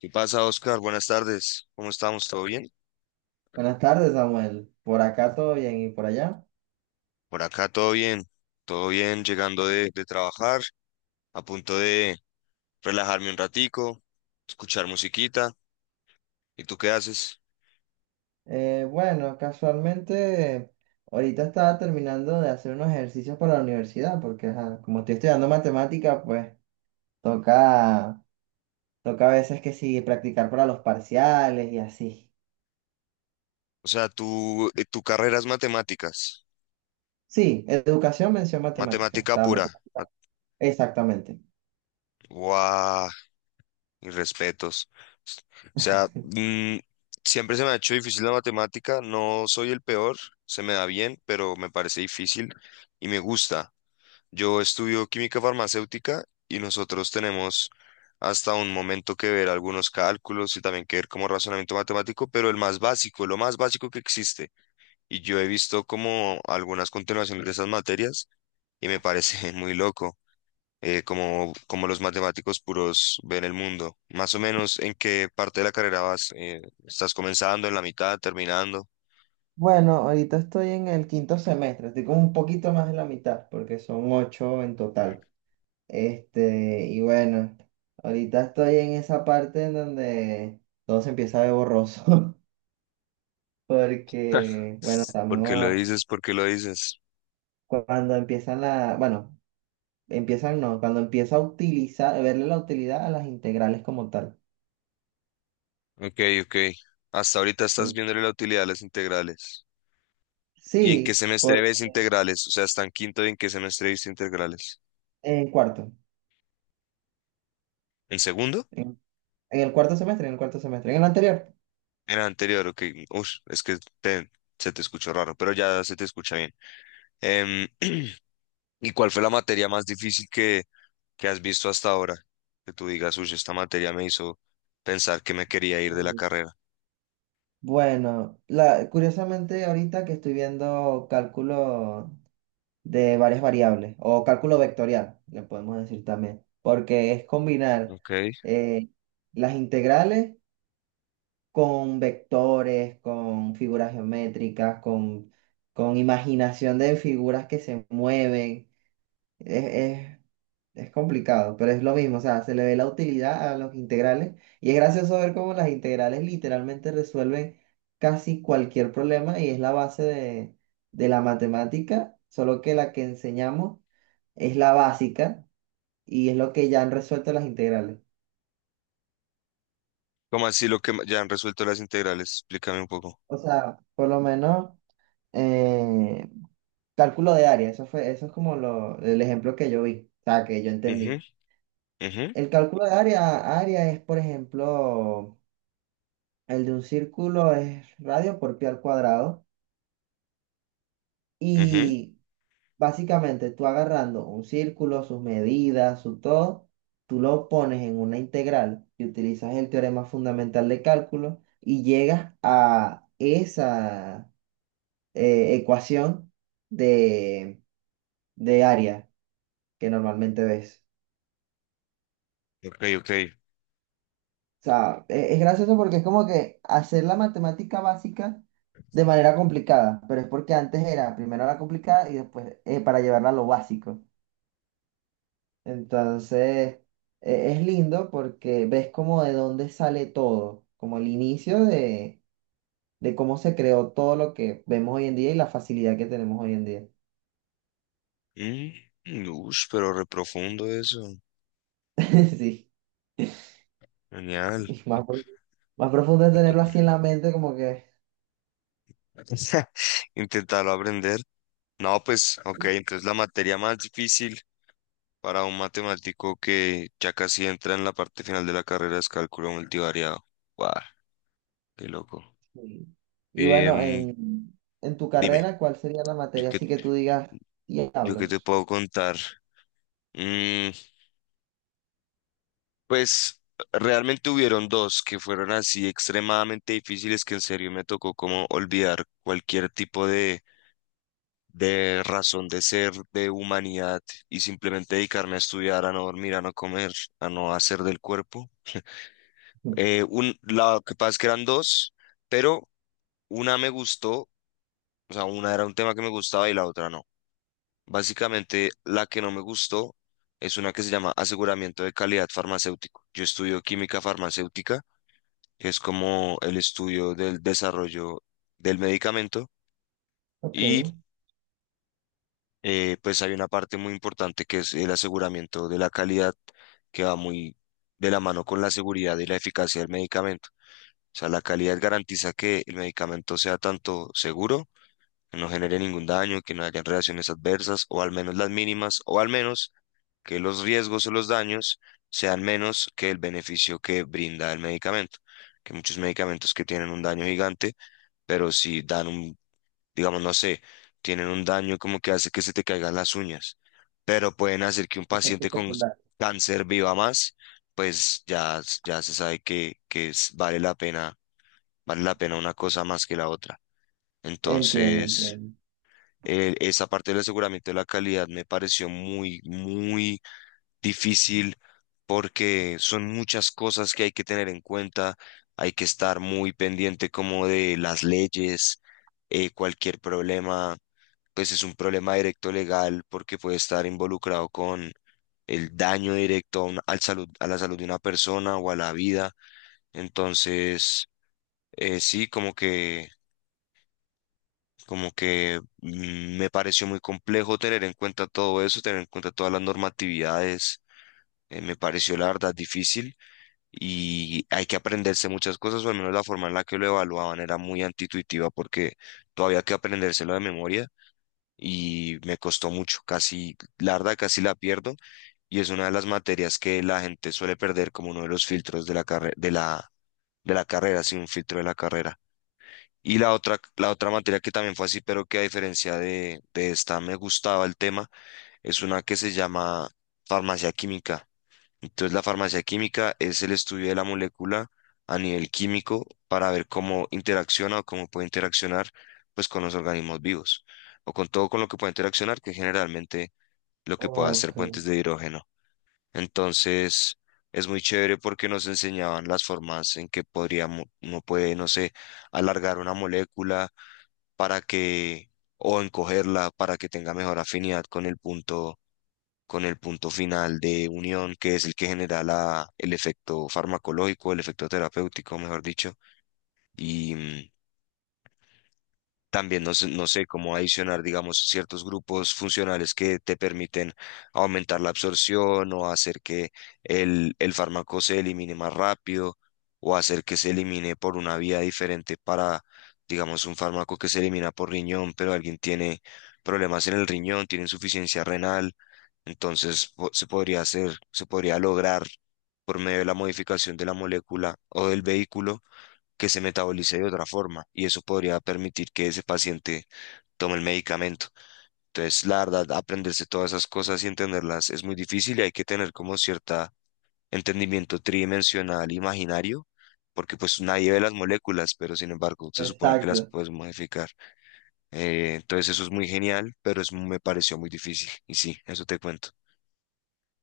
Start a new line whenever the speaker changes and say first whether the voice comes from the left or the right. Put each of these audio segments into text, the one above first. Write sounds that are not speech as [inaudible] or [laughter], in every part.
left: ¿Qué pasa, Oscar? Buenas tardes. ¿Cómo estamos? ¿Todo bien?
right: Buenas tardes, Samuel. Por acá todo bien y por allá.
left: Por acá todo bien. Todo bien, llegando de trabajar, a punto de relajarme un ratico, escuchar musiquita. ¿Y tú qué haces?
right: Bueno, Casualmente ahorita estaba terminando de hacer unos ejercicios para la universidad, porque ajá, como estoy estudiando matemática, pues toca, toca a veces que sí, practicar para los parciales y así.
left: O sea, tú, tu carrera es matemáticas,
right: Sí, educación, mención matemática. O
left: matemática
right: sea,
left: pura.
right: matemática.
left: Ma-
right: Exactamente.
left: ¡Guau! Mis respetos. O sea, siempre se me ha hecho difícil la matemática. No soy el peor, se me da bien, pero me parece difícil y me gusta. Yo estudio química farmacéutica y nosotros tenemos hasta un momento que ver algunos cálculos y también que ver como razonamiento matemático, pero el más básico, lo más básico que existe. Y yo he visto como algunas continuaciones de esas materias y me parece [laughs] muy loco, como, como los matemáticos puros ven el mundo. Más o menos, ¿en qué parte de la carrera vas? Estás comenzando, en la mitad, terminando?
right: Bueno, ahorita estoy en el quinto semestre, estoy como un poquito más de la mitad, porque son ocho en total. Este, y bueno, ahorita estoy en esa parte en donde todo se empieza a ver borroso, [laughs] porque, bueno,
left: ¿Por qué lo
right: estamos,
left: dices? ¿Por qué lo dices?
right: cuando empiezan la, bueno, empiezan no, cuando empieza a utilizar, verle la utilidad a las integrales como tal.
left: Ok, ok. Hasta ahorita estás
right: En-
left: viendo la utilidad de las integrales. ¿Y en qué
right: Sí,
left: semestre ves integrales? O sea, está en quinto y en qué semestre viste integrales.
right: en cuarto,
left: ¿En segundo?
right: en, en el cuarto semestre, en el anterior.
left: Era anterior, ok. Ush, es que te- se te escuchó raro, pero ya se te escucha bien. Em, [clears throat] ¿Y cuál fue la materia más difícil que has visto hasta ahora? Que tú digas, uy, esta materia me hizo pensar que me quería ir de la
right: Mm.
left: carrera.
right: Bueno, curiosamente ahorita que estoy viendo cálculo de varias variables o cálculo vectorial, le podemos decir también, porque es combinar
left: Ok.
right: eh, las integrales con vectores, con figuras geométricas, con imaginación de figuras que se mueven. Es, es- es complicado, pero es lo mismo, o sea, se le ve la utilidad a los integrales y es gracioso ver cómo las integrales literalmente resuelven casi cualquier problema y es la base de la matemática, solo que la que enseñamos es la básica y es lo que ya han resuelto las integrales.
left: ¿Cómo así lo que ma- ya han resuelto las integrales? Explícame un poco.
right: O sea, por lo menos eh, cálculo de área, eso es como el ejemplo que yo vi, o sea, que yo
left: Ujú,
right: entendí.
left: ujú,
right: El cálculo de área, área es, por ejemplo, el de un círculo es radio por pi al cuadrado
left: ujú.
right: y básicamente, tú agarrando un círculo, sus medidas, su todo, tú lo pones en una integral y utilizas el teorema fundamental de cálculo y llegas a esa ecuación de, de área que normalmente ves.
left: Ok, ok.
right: O sea, es gracioso porque es como que hacer la matemática básica de manera complicada, pero es porque antes era primero la complicada y después para llevarla a lo básico. Entonces, es lindo porque ves como de dónde sale todo, como el inicio de cómo se creó todo lo que vemos hoy en día y la facilidad que tenemos hoy en día.
left: Mm, ush, pero reprofundo eso.
right: [laughs] Sí,
left: Genial.
right: y más, más profundo es tenerlo así en la mente, como que...
left: [laughs] Intentarlo aprender. No, pues, ok, entonces la materia más difícil para un matemático que ya casi entra en la parte final de la carrera es cálculo multivariado. Guau, qué loco.
right: sí. Y bueno,
left: Em,
right: en tu
left: dime,
right: carrera, ¿cuál sería la
left: ¿yo
right: materia
left: qué,
right: así que tú digas,
left: yo qué te
right: diablos?
left: puedo contar? Mm, pues, realmente hubieron dos que fueron así extremadamente difíciles que en serio me tocó como olvidar cualquier tipo de razón de ser, de humanidad y simplemente dedicarme a estudiar, a no dormir, a no comer, a no hacer del cuerpo.
right: Mm.
left: Un, la que pasa es que eran dos, pero una me gustó, o sea, una era un tema que me gustaba y la otra no. Básicamente, la que no me gustó es una que se llama aseguramiento de calidad farmacéutico. Yo estudio química farmacéutica, que es como el estudio del desarrollo del medicamento.
right: Ok,
left: Y
right: [laughs]
left: pues hay una parte muy importante que es el aseguramiento de la calidad, que va muy de la mano con la seguridad y la eficacia del medicamento. O sea, la calidad garantiza que el medicamento sea tanto seguro, que no genere ningún daño, que no hayan reacciones adversas, o al menos las mínimas, o al menos que los riesgos o los daños sean menos que el beneficio que brinda el medicamento. Que muchos medicamentos que tienen un daño gigante, pero si dan un digamos, no sé, tienen un daño como que hace que se te caigan las uñas, pero pueden hacer que un
right: efecto
left: paciente con s-
right: secundario.
left: cáncer viva más, pues ya, s- ya se sabe que es- vale la pena una cosa más que la otra.
right: Entiendo,
left: Entonces,
right: entiendo.
left: esa parte del aseguramiento de la calidad me pareció muy, muy difícil porque son muchas cosas que hay que tener en cuenta, hay que estar muy pendiente como de las leyes, cualquier problema pues es un problema directo legal porque puede estar involucrado con el daño directo a, una- al salud, a la salud de una persona o a la vida. Entonces, sí, como que me pareció muy complejo tener en cuenta todo eso, tener en cuenta todas las normatividades. Me pareció la verdad difícil y hay que aprenderse muchas cosas, o al menos la forma en la que lo evaluaban era muy antituitiva porque todavía hay que aprendérselo de memoria. Y me costó mucho, casi, la verdad, casi la pierdo y es una de las materias que la gente suele perder como uno de los filtros de la carre- de la carrera, sí, un filtro de la carrera. Y la otra materia que también fue así, pero que a diferencia de esta me gustaba el tema, es una que se llama farmacia química. Entonces, la farmacia química es el estudio de la molécula a nivel químico para ver cómo interacciona o cómo puede interaccionar pues con los organismos vivos o con todo con lo que puede interaccionar, que generalmente lo que puede hacer
right: Ok,
left: puentes de hidrógeno. Entonces, es muy chévere porque nos enseñaban las formas en que podríamos, uno puede, no sé, alargar una molécula para que o encogerla para que tenga mejor afinidad con el punto final de unión, que es el que genera la, el efecto farmacológico, el efecto terapéutico, mejor dicho, y también no, sé- no sé cómo adicionar, digamos, ciertos grupos funcionales que te permiten aumentar la absorción o hacer que el fármaco se elimine más rápido o hacer que se elimine por una vía diferente para, digamos, un fármaco que se elimina por riñón, pero alguien tiene problemas en el riñón, tiene insuficiencia renal entonces po- se podría hacer, se podría lograr por medio de la modificación de la molécula o del vehículo que se metabolice de otra forma y eso podría permitir que ese paciente tome el medicamento. Entonces, la verdad, aprenderse todas esas cosas y entenderlas es muy difícil y hay que tener como cierta entendimiento tridimensional imaginario, porque pues nadie ve las moléculas, pero sin embargo se supone que las
right: exacto.
left: puedes modificar. Entonces eso es muy genial, pero es, me pareció muy difícil y sí, eso te cuento.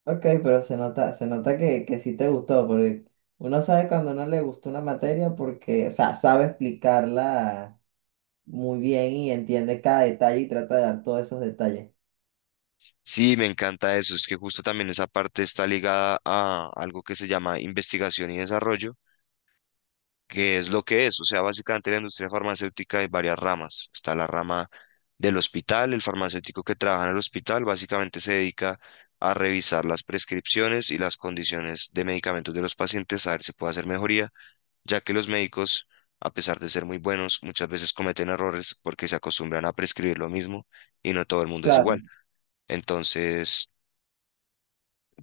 right: Ok, pero se nota que sí te gustó, porque uno sabe cuando no le gustó una materia porque, o sea, sabe explicarla muy bien y entiende cada detalle y trata de dar todos esos detalles.
left: Sí, me encanta eso. Es que justo también esa parte está ligada a algo que se llama investigación y desarrollo, que es lo que es. O sea, básicamente la industria farmacéutica hay varias ramas. Está la rama del hospital, el farmacéutico que trabaja en el hospital básicamente se dedica a revisar las prescripciones y las condiciones de medicamentos de los pacientes, a ver si puede hacer mejoría, ya que los médicos, a pesar de ser muy buenos, muchas veces cometen errores porque se acostumbran a prescribir lo mismo y no todo el mundo es
right: Claro,
left: igual. Entonces...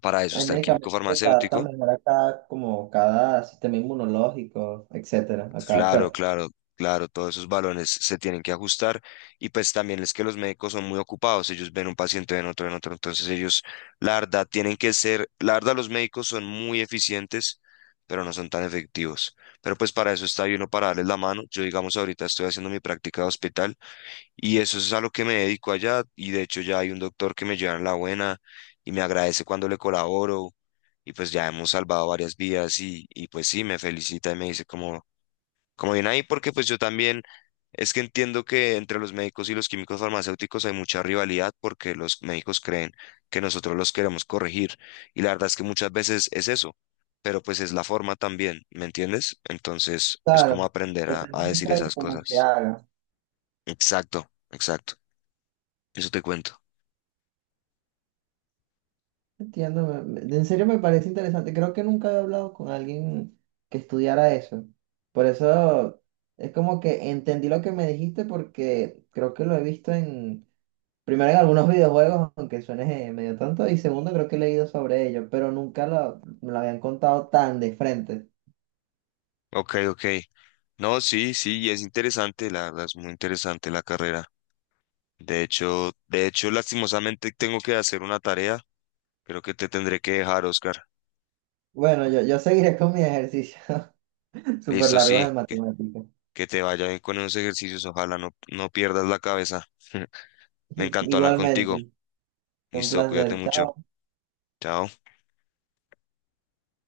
left: Para eso
right: hay
left: está el químico
right: medicamentos que se adaptan
left: farmacéutico.
right: mejor a cada, como cada sistema inmunológico, etcétera, a cada
left: Claro,
right: cuerpo.
left: claro, claro, todos esos balones se tienen que ajustar. Y pues también es que los médicos son muy ocupados, ellos ven un paciente, ven otro, ven otro. Entonces ellos, la verdad, tienen que ser, la verdad, los médicos son muy eficientes, pero no son tan efectivos. Pero pues para eso está ahí uno para darles la mano. Yo, digamos, ahorita estoy haciendo mi práctica de hospital y eso es a lo que me dedico allá. Y de hecho ya hay un doctor que me lleva en la buena y me agradece cuando le colaboro. Y pues ya hemos salvado varias vidas y pues sí, me felicita y me dice como, como bien ahí, porque pues yo también es que entiendo que entre los médicos y los químicos farmacéuticos hay mucha rivalidad porque los médicos creen que nosotros los queremos corregir. Y la verdad es que muchas veces es eso, pero pues es la forma también, ¿me entiendes? Entonces es como
right: Claro,
left: aprender
right: depende
left: a decir
right: mucho de
left: esas
right: cómo se
left: cosas.
right: haga.
left: Exacto, exacto. Eso te cuento.
right: Entiendo, en serio me parece interesante. Creo que nunca había hablado con alguien que estudiara eso. Por eso es como que entendí lo que me dijiste porque creo que lo he visto en, primero en algunos videojuegos, aunque suene medio tonto, y segundo creo que he leído sobre ello, pero nunca me lo habían contado tan de frente.
left: Ok, ok. No, sí, sí, y es interesante, la verdad, es muy interesante la carrera. De hecho, lastimosamente tengo que hacer una tarea. Creo que te tendré que dejar, Oscar.
right: Bueno, yo seguiré con mis ejercicios [laughs] súper
left: Listo,
right: largos
left: sí,
right: de matemáticas.
left: que te vaya bien con esos ejercicios. Ojalá no pierdas la cabeza. [laughs] Me
right: [laughs]
left: encantó hablar contigo.
right: Igualmente, fue un
left: Listo, cuídate
right: placer.
left: mucho.
right: Chao.
left: Chao.